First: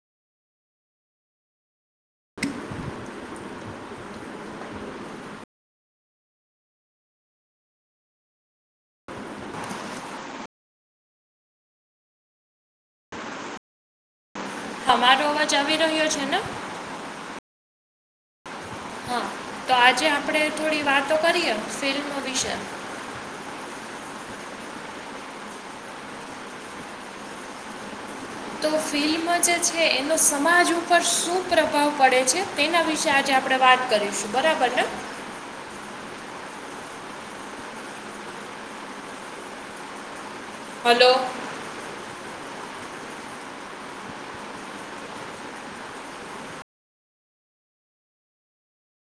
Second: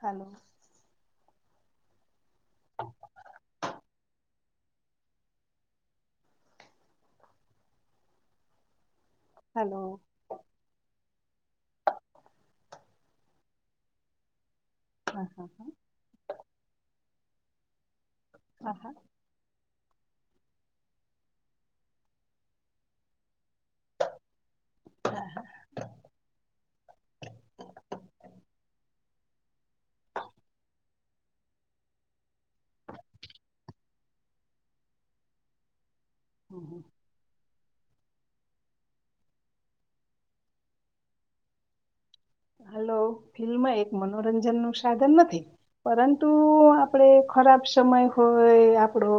Hello. [unintelligible] અમારો હા હા અવાજ હા આવી રહ્યો છે ને? હા [unintelligible] તો આજે આપણે થોડી વાતો કરીએ ફિલ્મ વિશે. તો ફિલ્મ જે છે એનો સમાજ ઉપર શું પ્રભાવ પડે છે તેના વિશે આજે આપણે આપણે વાત કરીશું બરાબર ને. હમ્મ હમ્મ. હલો. હાલ ફિલ્મ એક મનોરંજન નું સાધન નથી પરંતુ આપડે ખરાબ સમય હોય આપડો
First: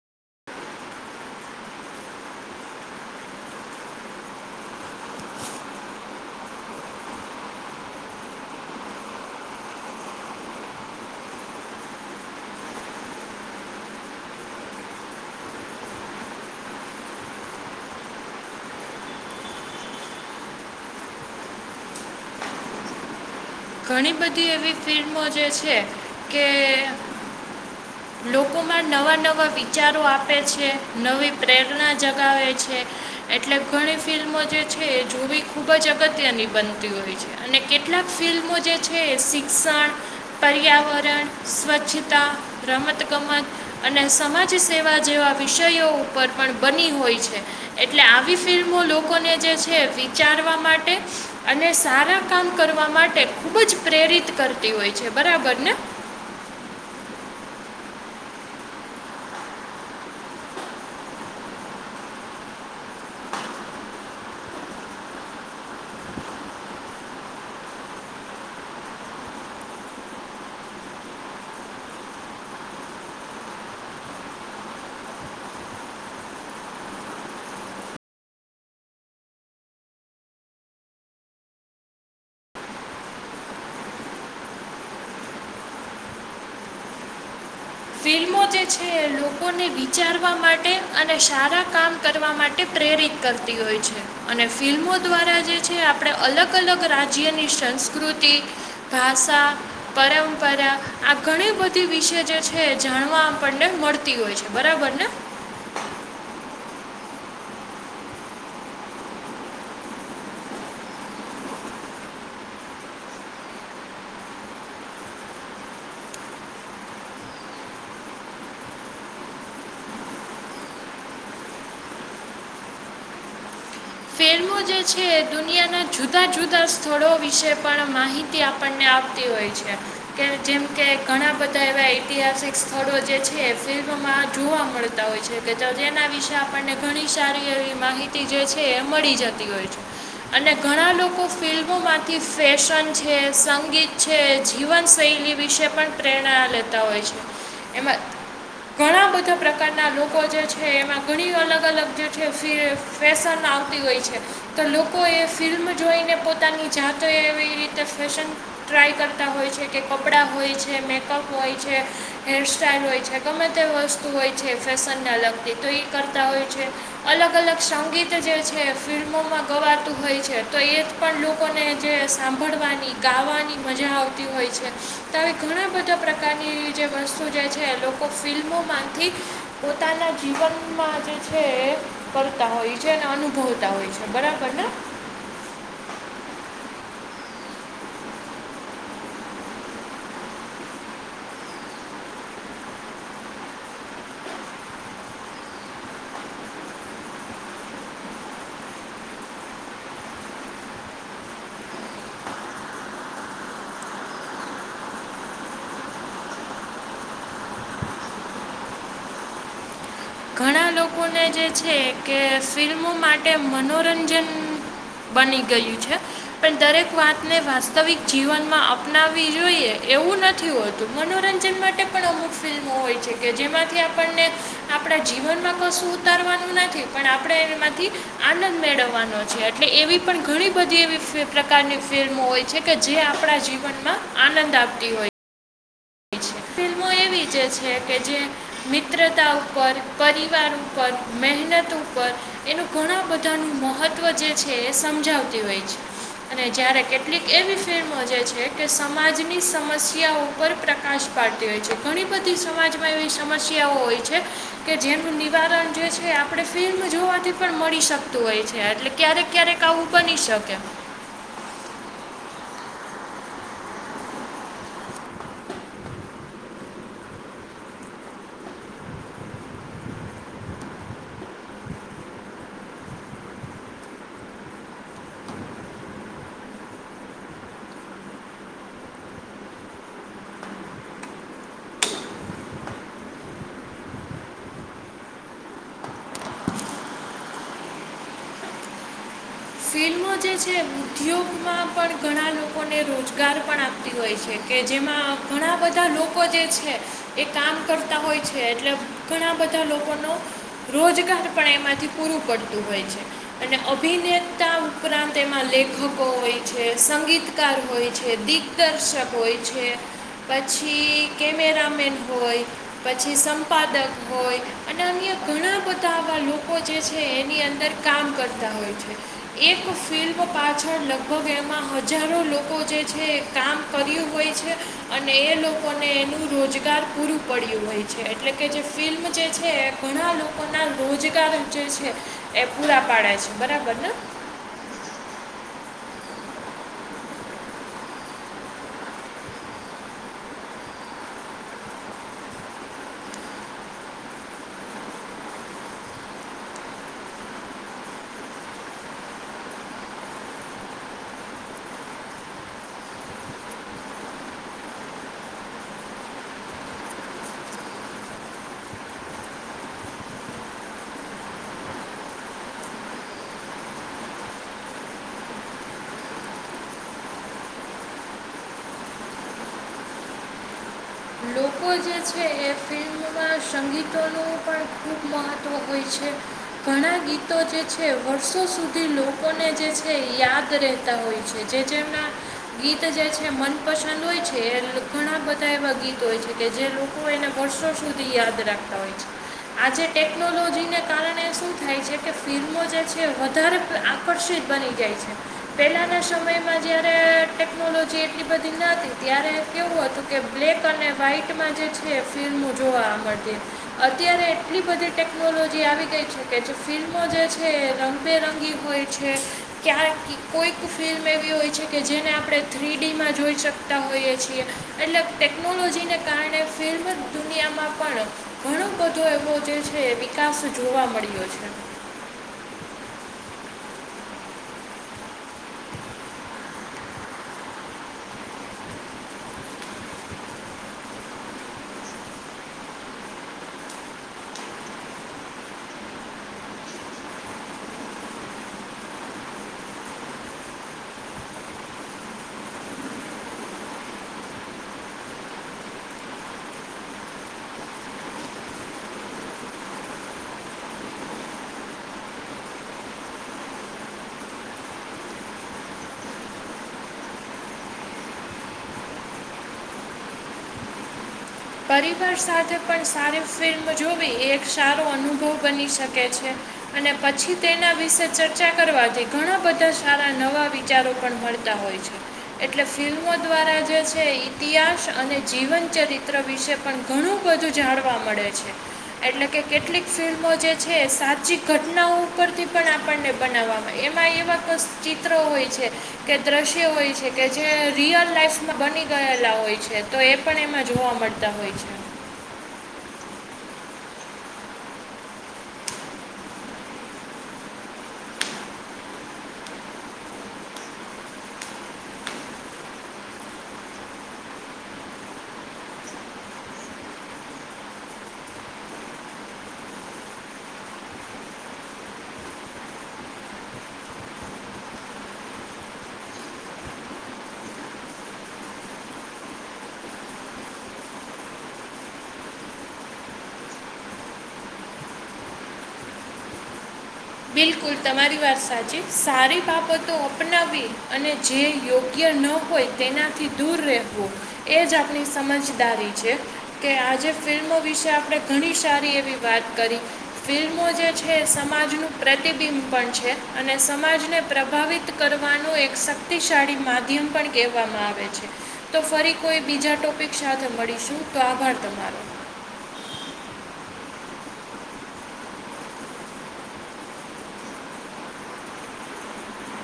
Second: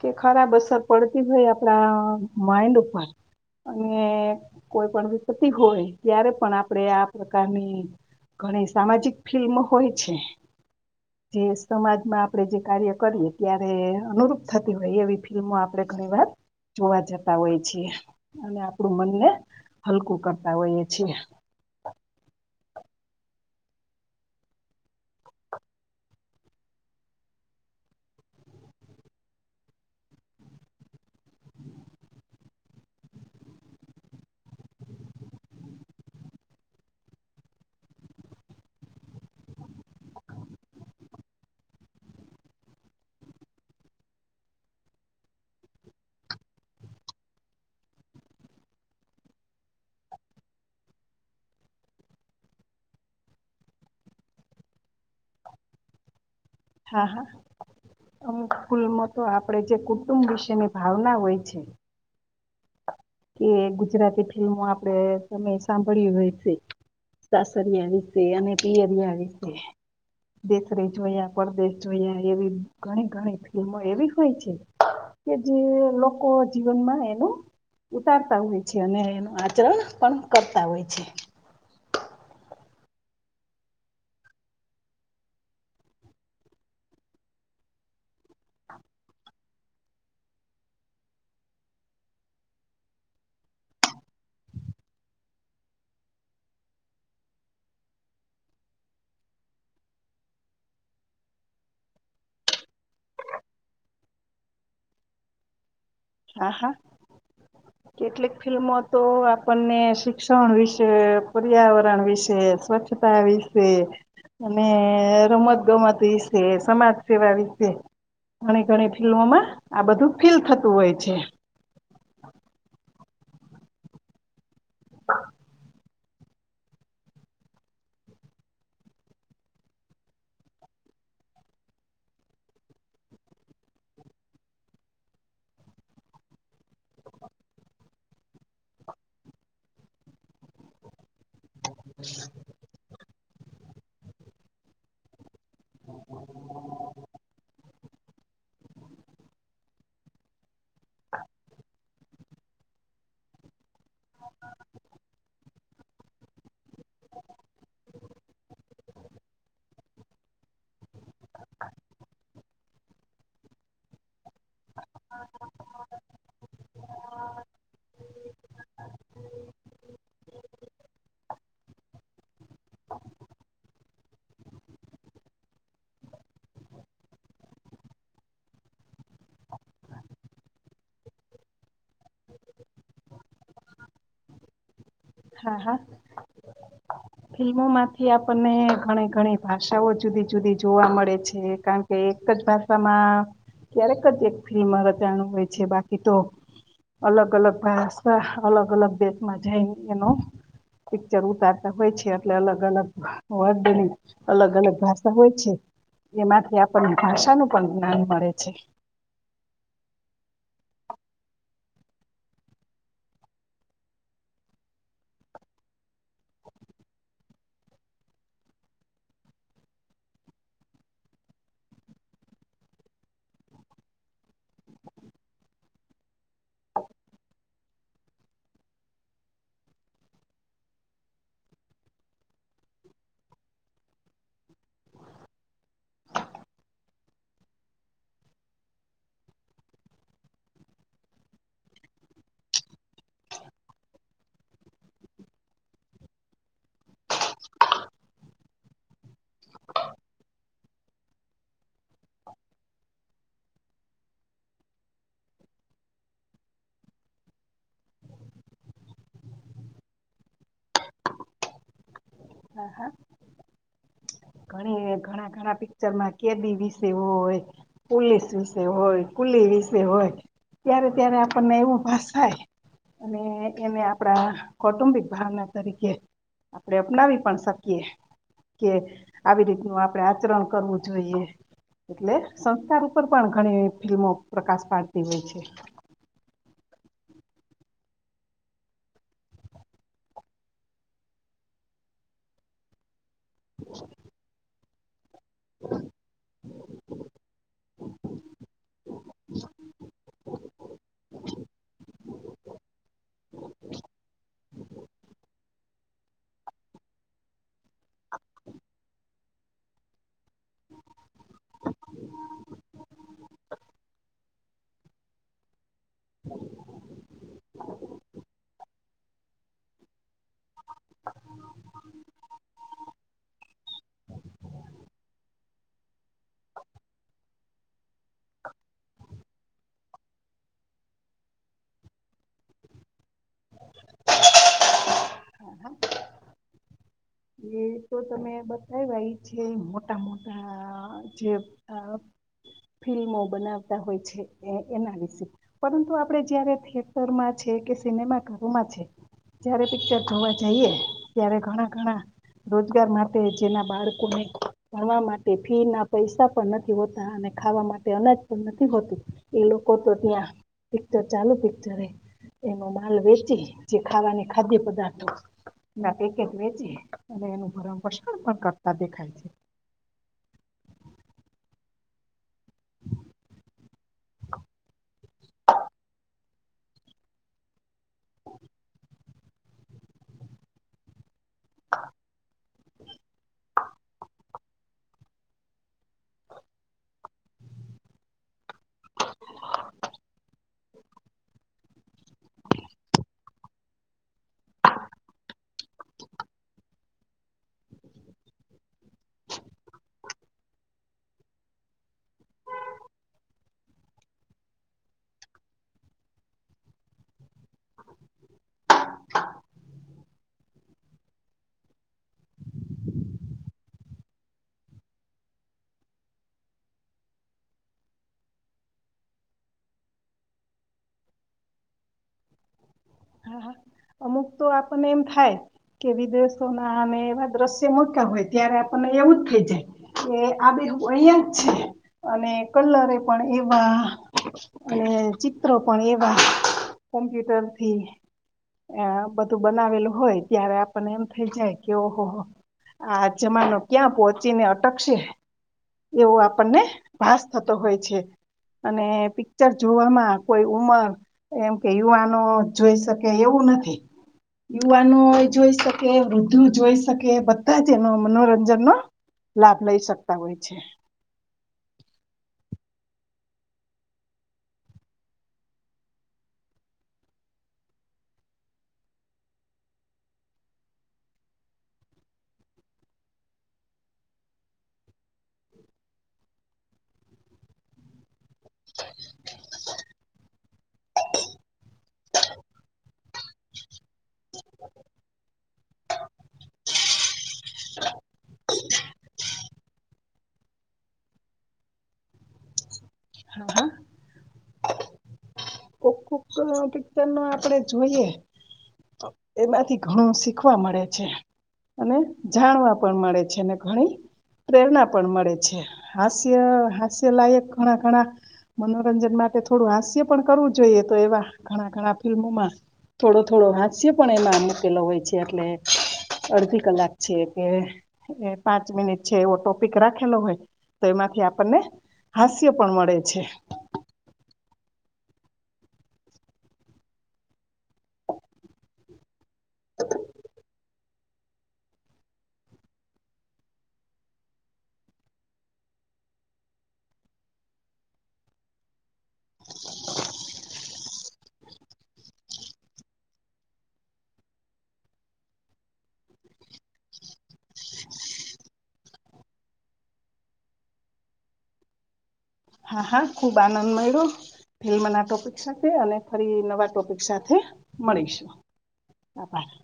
કે ખરાબ અસર પડતી હોય આપણા માઇન્ડ અને કોઈ પણ વિપત્તિ હોય ત્યારે પણ આપણેે આ પ્રકારની ઘણી સામાજિક ફિલ્મો હોય છે. જે સમાજમાં આપણે જે કાર્ય કરીએ ત્યારે અનુરૂપ થતી હોય એવી ફિલ્મો આપણે ઘણીવાર જોવા જતા હોય છીએ. અને આપણું મનને હલકું કરતા હોઈએ છીએ. [unintelligible] ઘણી બધી એવી ફિલ્મો જે છે કે લોકોમાં નવા નવા વિચારો આપે છે, નવી પ્રેરણા જગાવે છે, એટલે ઘણી ફિલ્મો જે છે એ જોવી ખુબ જ અગત્યની બનતી હોય છે. અને કેટલાક ફિલ્મ મો જે છે, એ શિક્ષણ, પર્યાવરણ, સ્વચ્છતા, રમતગમત અને સમાજસેવા જેવા વિષયો ઉપર પણ બની હોય છે. એટલે આવી ફિલ્મો લોકોને જે છે વિચારવા માટે અને સારા કામ કરવા માટે ખુબ જ પ્રેરિત કરતી હોય છે. બરાબર ને? હા હા અમુક ફૂલમાં તો આપણેે જે કુટુંબ વિશેની ભાવના હોય છે. કે ગુજરાતી ફિલ્મો આપણેે તમે સાંભળ્યું હોય સે. સાસરિયા વિશે અને પિયરિયા વિશે. દેશ રે જોયા પરદેશ જોયા એવી ઘણી ઘણી ફિલ્મો એવી હોય છે. કે જે લોકો જીવનમાં એનું ઉતારતા હોય છે. અને એનું આચરણ પણ કરતા હોય છે. ફિલ્મો જે છે એ લોકોને વિચારવા માટે અને સારા કામ કરવા માટે પ્રેરિત કરતી હોય છે. અને ફિલ્મો દ્વારા જે છે આપણે અલગ અલગ રાજ્યની સંસ્કૃત તી, ભાષા, પરંપરા આ ઘણી બધી વિશે જે છે જાણવા આપણને મળતી હોય છે. બરાબર ને? આ હા હ કેટલીક ફિલ્મો તો આપણને શિક્ષણ વિશે, પર્યાવરણ વિશે, સ્વચ્છ તા વિશે અને રમતગમત વિશે, સમાજ સેવા વિશે, ઘણી ઘણી ફિલ્મોમાં આ બધું ફીલ થતું હોય છે. મો જે છે એ દુનિયાના જુ જુદાં જુદાં સ્થળો વિશે પણ માહિતી આપણને આપતી હોય છે. કે જેમ કે [inaudible] ઘણા બધા એવા ઐતિહાસિક સ્થળો જે છે ફિલ્મમાં જોવા મળતા હોય છે. તે તો જેના વી વિશે આપણને ઘણી સારી એવી માહિતી જે છે એ મળી જત જતી હોય છે. અને ઘણા લોકો ફિલ્મોમાંથી ફેશન છે, સંગીત છે, જીવન શૈલી વિશે પણ પ્રેરણા લેતા હોય છે. એમાં ઘણા બધા પ્રકારના લોકો જે છે એમાં ઘણી અલગ અલગ જે છે ફે ફેશન આવતી હોય છે. તો લોકોએ ફિલ્મ જોઈને પોતાની જાતે એવી રીતે ફેશન ટ્રાય કરતાં તા હોય છે, કે કપડાં હોય છે, મેકઅપ હોય છે, હેરસ્ટાઈલ હોય છે, ગમે તે વસ્તુ હોય છે જે ફેશનને લગતી તો ઈ કરતા હોય છે. અલગ અલગ સંગીત જે છે ફિલ્મોમાં ગવાતું હોય છે, તો એ જ પણ લોકોને જે સાંભળવાની, ગાવાની મજા આવતી હોય હોય છે. તો હવે ઘણા બધા પ્રકારની જે વસ્તુ જે છે એ લોકો ફિલ્મોમાંથી પોતાના જીવનમાં જે છે એ કરતાં હોય છે ને અનુભવ તા હોય છે. બરાબર ને? હા હા ફિલ્મોમાંથી આપણને ઘણી ઘણી ભાષાઓ જુદી જુદી જોવા મળે છે. કારણ કે એક જ ભાષામાં ક્યારેક જ એક ફિલ્મ રચાણુ હોય છે. બાકી તો અલગ અલગ ભાષા, અલગ અલગ દેશમાં જાઈ એનો પિક્ચર ઉતારતા હોય છે. છે એટલે અલગ અલગ વર્ડની અલગ અલગ ભાષા હોય છે. એમાંથી આપણને ભાષાનું પણ જ્ઞાન મળે છે. [unintelligible] લોકોને જે છે કે ફિલ્મો માટે મનોરંજન બની ગયું છે પણ દરેક વાતને વાસ્તવિક જીવનમાં અપનાવી જોઈએ. એવું નથી હોતું મનોરંજન માટે પણ અમુક ફિલ્મો હોય છે કે જેમાંથી આપણને આપણા જીવનમાં કશું ઉતારવાનું નથી પણ આપણે એમાંથી આનંદ મેળવવાનો છે એટલે એવી પણ ઘણી બધી એવી પ્રકારની ફિલ્મો હોય છે કે જે આપણા જીવનમાં આનંદ આપતી હોય છે. ફિલ્મો એક છે કે જે મિત્રતા ઉપર પરિવાર ઉપર મહેનત ઉપર એનું ઘણા બધા ન મહત્વ જે છે એ સમજાવતી હોય છે. અને જયારે કેટલીક એવી ફિલ્મ જે છે કે સમાજની સમસ્યા ઉપર પ્રકાશ ડ હોય છે ઘણી બધી સમાજમાં એવી સમસ્યાઓ હોય છે કે જેનું નિવારણ જે છે આપણે ફિલ્મ જોવાથી પણ મળી શકતું હોય છે એટલે ક્યારેક ક્યારેક આવું બની શકે [inaudible] હા હા. ઘણી ઘણા ઘણા પિક્ચરમાં કેદી વિશે હોય પોલીસ વિશે હોયુ વિશે હોય ત્યારે ત્યારે આપણને એવું ભષાય અને એને આપણા કૌટુંબિક ભાવના તરીકે આપણે અપનાવી પણ શકીએ કે આવી રીતનું આપણે આચરણ કરવું જોઈએ. એટલે સંસ્કાર ઉપર પણ ઘણી ફિલ્મો પ્રકાશ પાડતી હોય છે તો જે છે ઉદ્યોગમાં પણ ઘણા લોકોને રોજગાર પણ આપતી હોય છે કે જેમાં ઘણા બધા લોકો જે છે એ કામ કરતા હોય છે એટલે ઘણા બધા બધા લોકોનો રોજગાર પણ એમાંથી પૂરું પડતું હોય છે અને અભિનેતા ઉપરાંત એમાં લેખકો હોય છે સંગીતકાર હોય છે દિગ્દર્શક હોય છે પછી. કેમેરામેન હોય પછી સંપાદક હોય અને અનયા ઘણા બધા તાવા લોકો જે છે એની અંદર કામ કરતા હોય છે. એક ફિલ્મ પાછળ લગભગ એમાં હજારો લોકો જે છે કામ કર્યું હોય છે અને એ લોકોને એનું રોજગાર પૂરું પડ્યું હોય છે એટલે કે જે ફિલ્મ જે છે એ ઘણા લોકો ના રોજગાર જે છે એ પૂરા પાડે છે બરાબર ને [inaudible] એ તો તમે બતાવવા એ છે મોટા મોટા જે ફિલ્મો બનાવતા હોય છે એના વિશે પરંતુ આપડે જયારે થયેટર છે કે સિનેમામાં છે જારે પિક્ચર જોવા જઈએ ત્યારે ઘણા ઘણા રોજગાર માટે જેના બાળકો ને ભણવા માટે ફી ના પૈસા પણ નથી હોતા અને ખાવા માટે અનાજ પણ નથી હોતું એ લોકો તો ત્યાં પિક્ચર ચાલુ પિક્ચર એનો માલ વેચે જે ખાવાની ખાદ્ય પદાર્થો ના પેકેટ વેચે અને એનું ભમપસણ પણ કરતા દેખાય છે. લોકો જે છે એ ફિલ્મમાં સંગીતોનું પણ ખૂબ મહત્ત્વ હોય છે ઘણાં ગીતો જે છે વર્ષો સુધી લોકોને જે છે યાદ રહેતા હોય છે. જે જેણા ગીત જે છે મનપસંદ હોય છે. છે ઘણા બધા એવા ગીતોય છે. કે જે લોકો એને વર્ષો સુધી યાદ રાખતા હોય છે. આજે ટેકનોલોજીને કારણે શું થાય છે કે ફિલ્મો જે છે વધારે આકર્ષિત બની જાય છે પહેલાના સમયમાં જયારે ટેકનોલોજી એટલી બધી ના હતી ત્યારે કેવું હતું કે બ્લેક અને વ્હાઈટ ફિલ્મો જોવા મળતી અત્યારે એટલી બધી ટેકનોલોજી આવી ગઈ છે ફિલ્મો જે છે રંગબેરંગી હોય છે ક્યા કોઈક ફિલ્મ એવી, હોય છે કે જેને આપણે થ્રીડીમાં જોઈ શકતા હોઈએ છીએ એટલે ટેકનોલોજીને કારણે ફિર દુનિયામાં પણ ઘણો બધો એવો જે છે વિકાસ જોવા મળ્યો છે. [inaudible] અમુક તો આપણને એમ થાય. કે વિદેશોના અને એવા દ્રશ્ય મૂક્યા હોય ત્યારે આપણને એવું જ થઈ જાય કે આ અહીંયા જ છે અને કલરે પણ એવા અને ચિત્રો પણ એવા કોમ્પ્યુટરથી એ બધું બનાવેલું હોય ત્યારે આપણને એમ થઈ જાય કે ઓહોહો. આ જમાનો ક્યાં પહોંચીને અટકશે. એવું આપણને ભાસ થતો હોય છે. અને પિક્ચર જોવામાં કોઈ ઉંમર એમ કે યુવાનો જોઈ શકે એવું નથી. યુવાનો જોઈ શકે, વૃદ્ધુ જોઈ શકે બધાં જ એનો મનોરંજનનો. લાભ લઈ શકતા હોય છે. પરિવાર સાથે પણ સારી ફિલ્મ જોવી એક સારો અનુભવ બની શકે છે. અને પછી તેના વિશે ચર્ચા કરવાથી ઘણા બધાં સારા નવા વિચારો પણ મળતા તા હોય છે એટલે ફિલ્મો દ્વારા જે છે ઇતિહાસ અને જીવન ચરિ ત્ર વિશે પણ ઘણું બધું જાણવા મળે છે એટલે કે કેટલીક ફિલ્મો જે છે સાચી ઘટનાઓ ઉપરથી પણ આપણને બનાવવામાં એમાં એવા ક ચિત્રો હોય છે કે દ્રશ્ય હોય છેકે જે રિયલ લાઈફમાં બની ગયેલા હોય છે. તો એ પણ એમાં જોવા મળતા હોય છે. હા હા તો પિક્ચરનો આપડે જોઈએ. એમાંથી ઘણું શીખવા મળે છે. અને જાણવા પણ મળે છેને ઘણી પ્રેરણા પણ મળે છે હાસ્ય, હાસ્યલાયક ઘણા ઘણા મનોરંજન માટે થોડું હાસ્ય પણ કરવું જોઈએ તો એવા ઘણા ઘણા ફિલ્મોમાં થોડો થોડો હાસ્ય પણ એમાં મૂકેલો હોય છે એટલે અડધી કલાક છે કે એ પાંચ મિનિટ છે એવો ટોપિક રાખેલો હોય. તો એમાંથી આપણને હાસ્ય પણ મળે છે. બિલકુલ. તમારી વાત સાચી સારી બાબતો અપનાવી અને જે યોગ્ય ન હોય તેનાથી દૂર રહેવું એ જ આપણી સમજદારી છે કે આજે ફિલ્મો વિશે આપણે ઘણી સારી એવી વાત કરી ફિલ્મો જે છે સમાજનું પ્રતિબિંબ પણ છે અને સમાજને પ્રભાવિત કરવાનું એક શક્તિશાળી માધ્ય પણ કહેવામાં આવે છે તો ફરી કોઈ બીજા ટોપિક સાથે મળીશું તો આભાર તમારો. હા હા. ખુબ આનંદ મેયળો ફિલ્મના ટોપિક સાથે અને ફરી નવા ટોપિક સાથે મળીશું. [inaudible]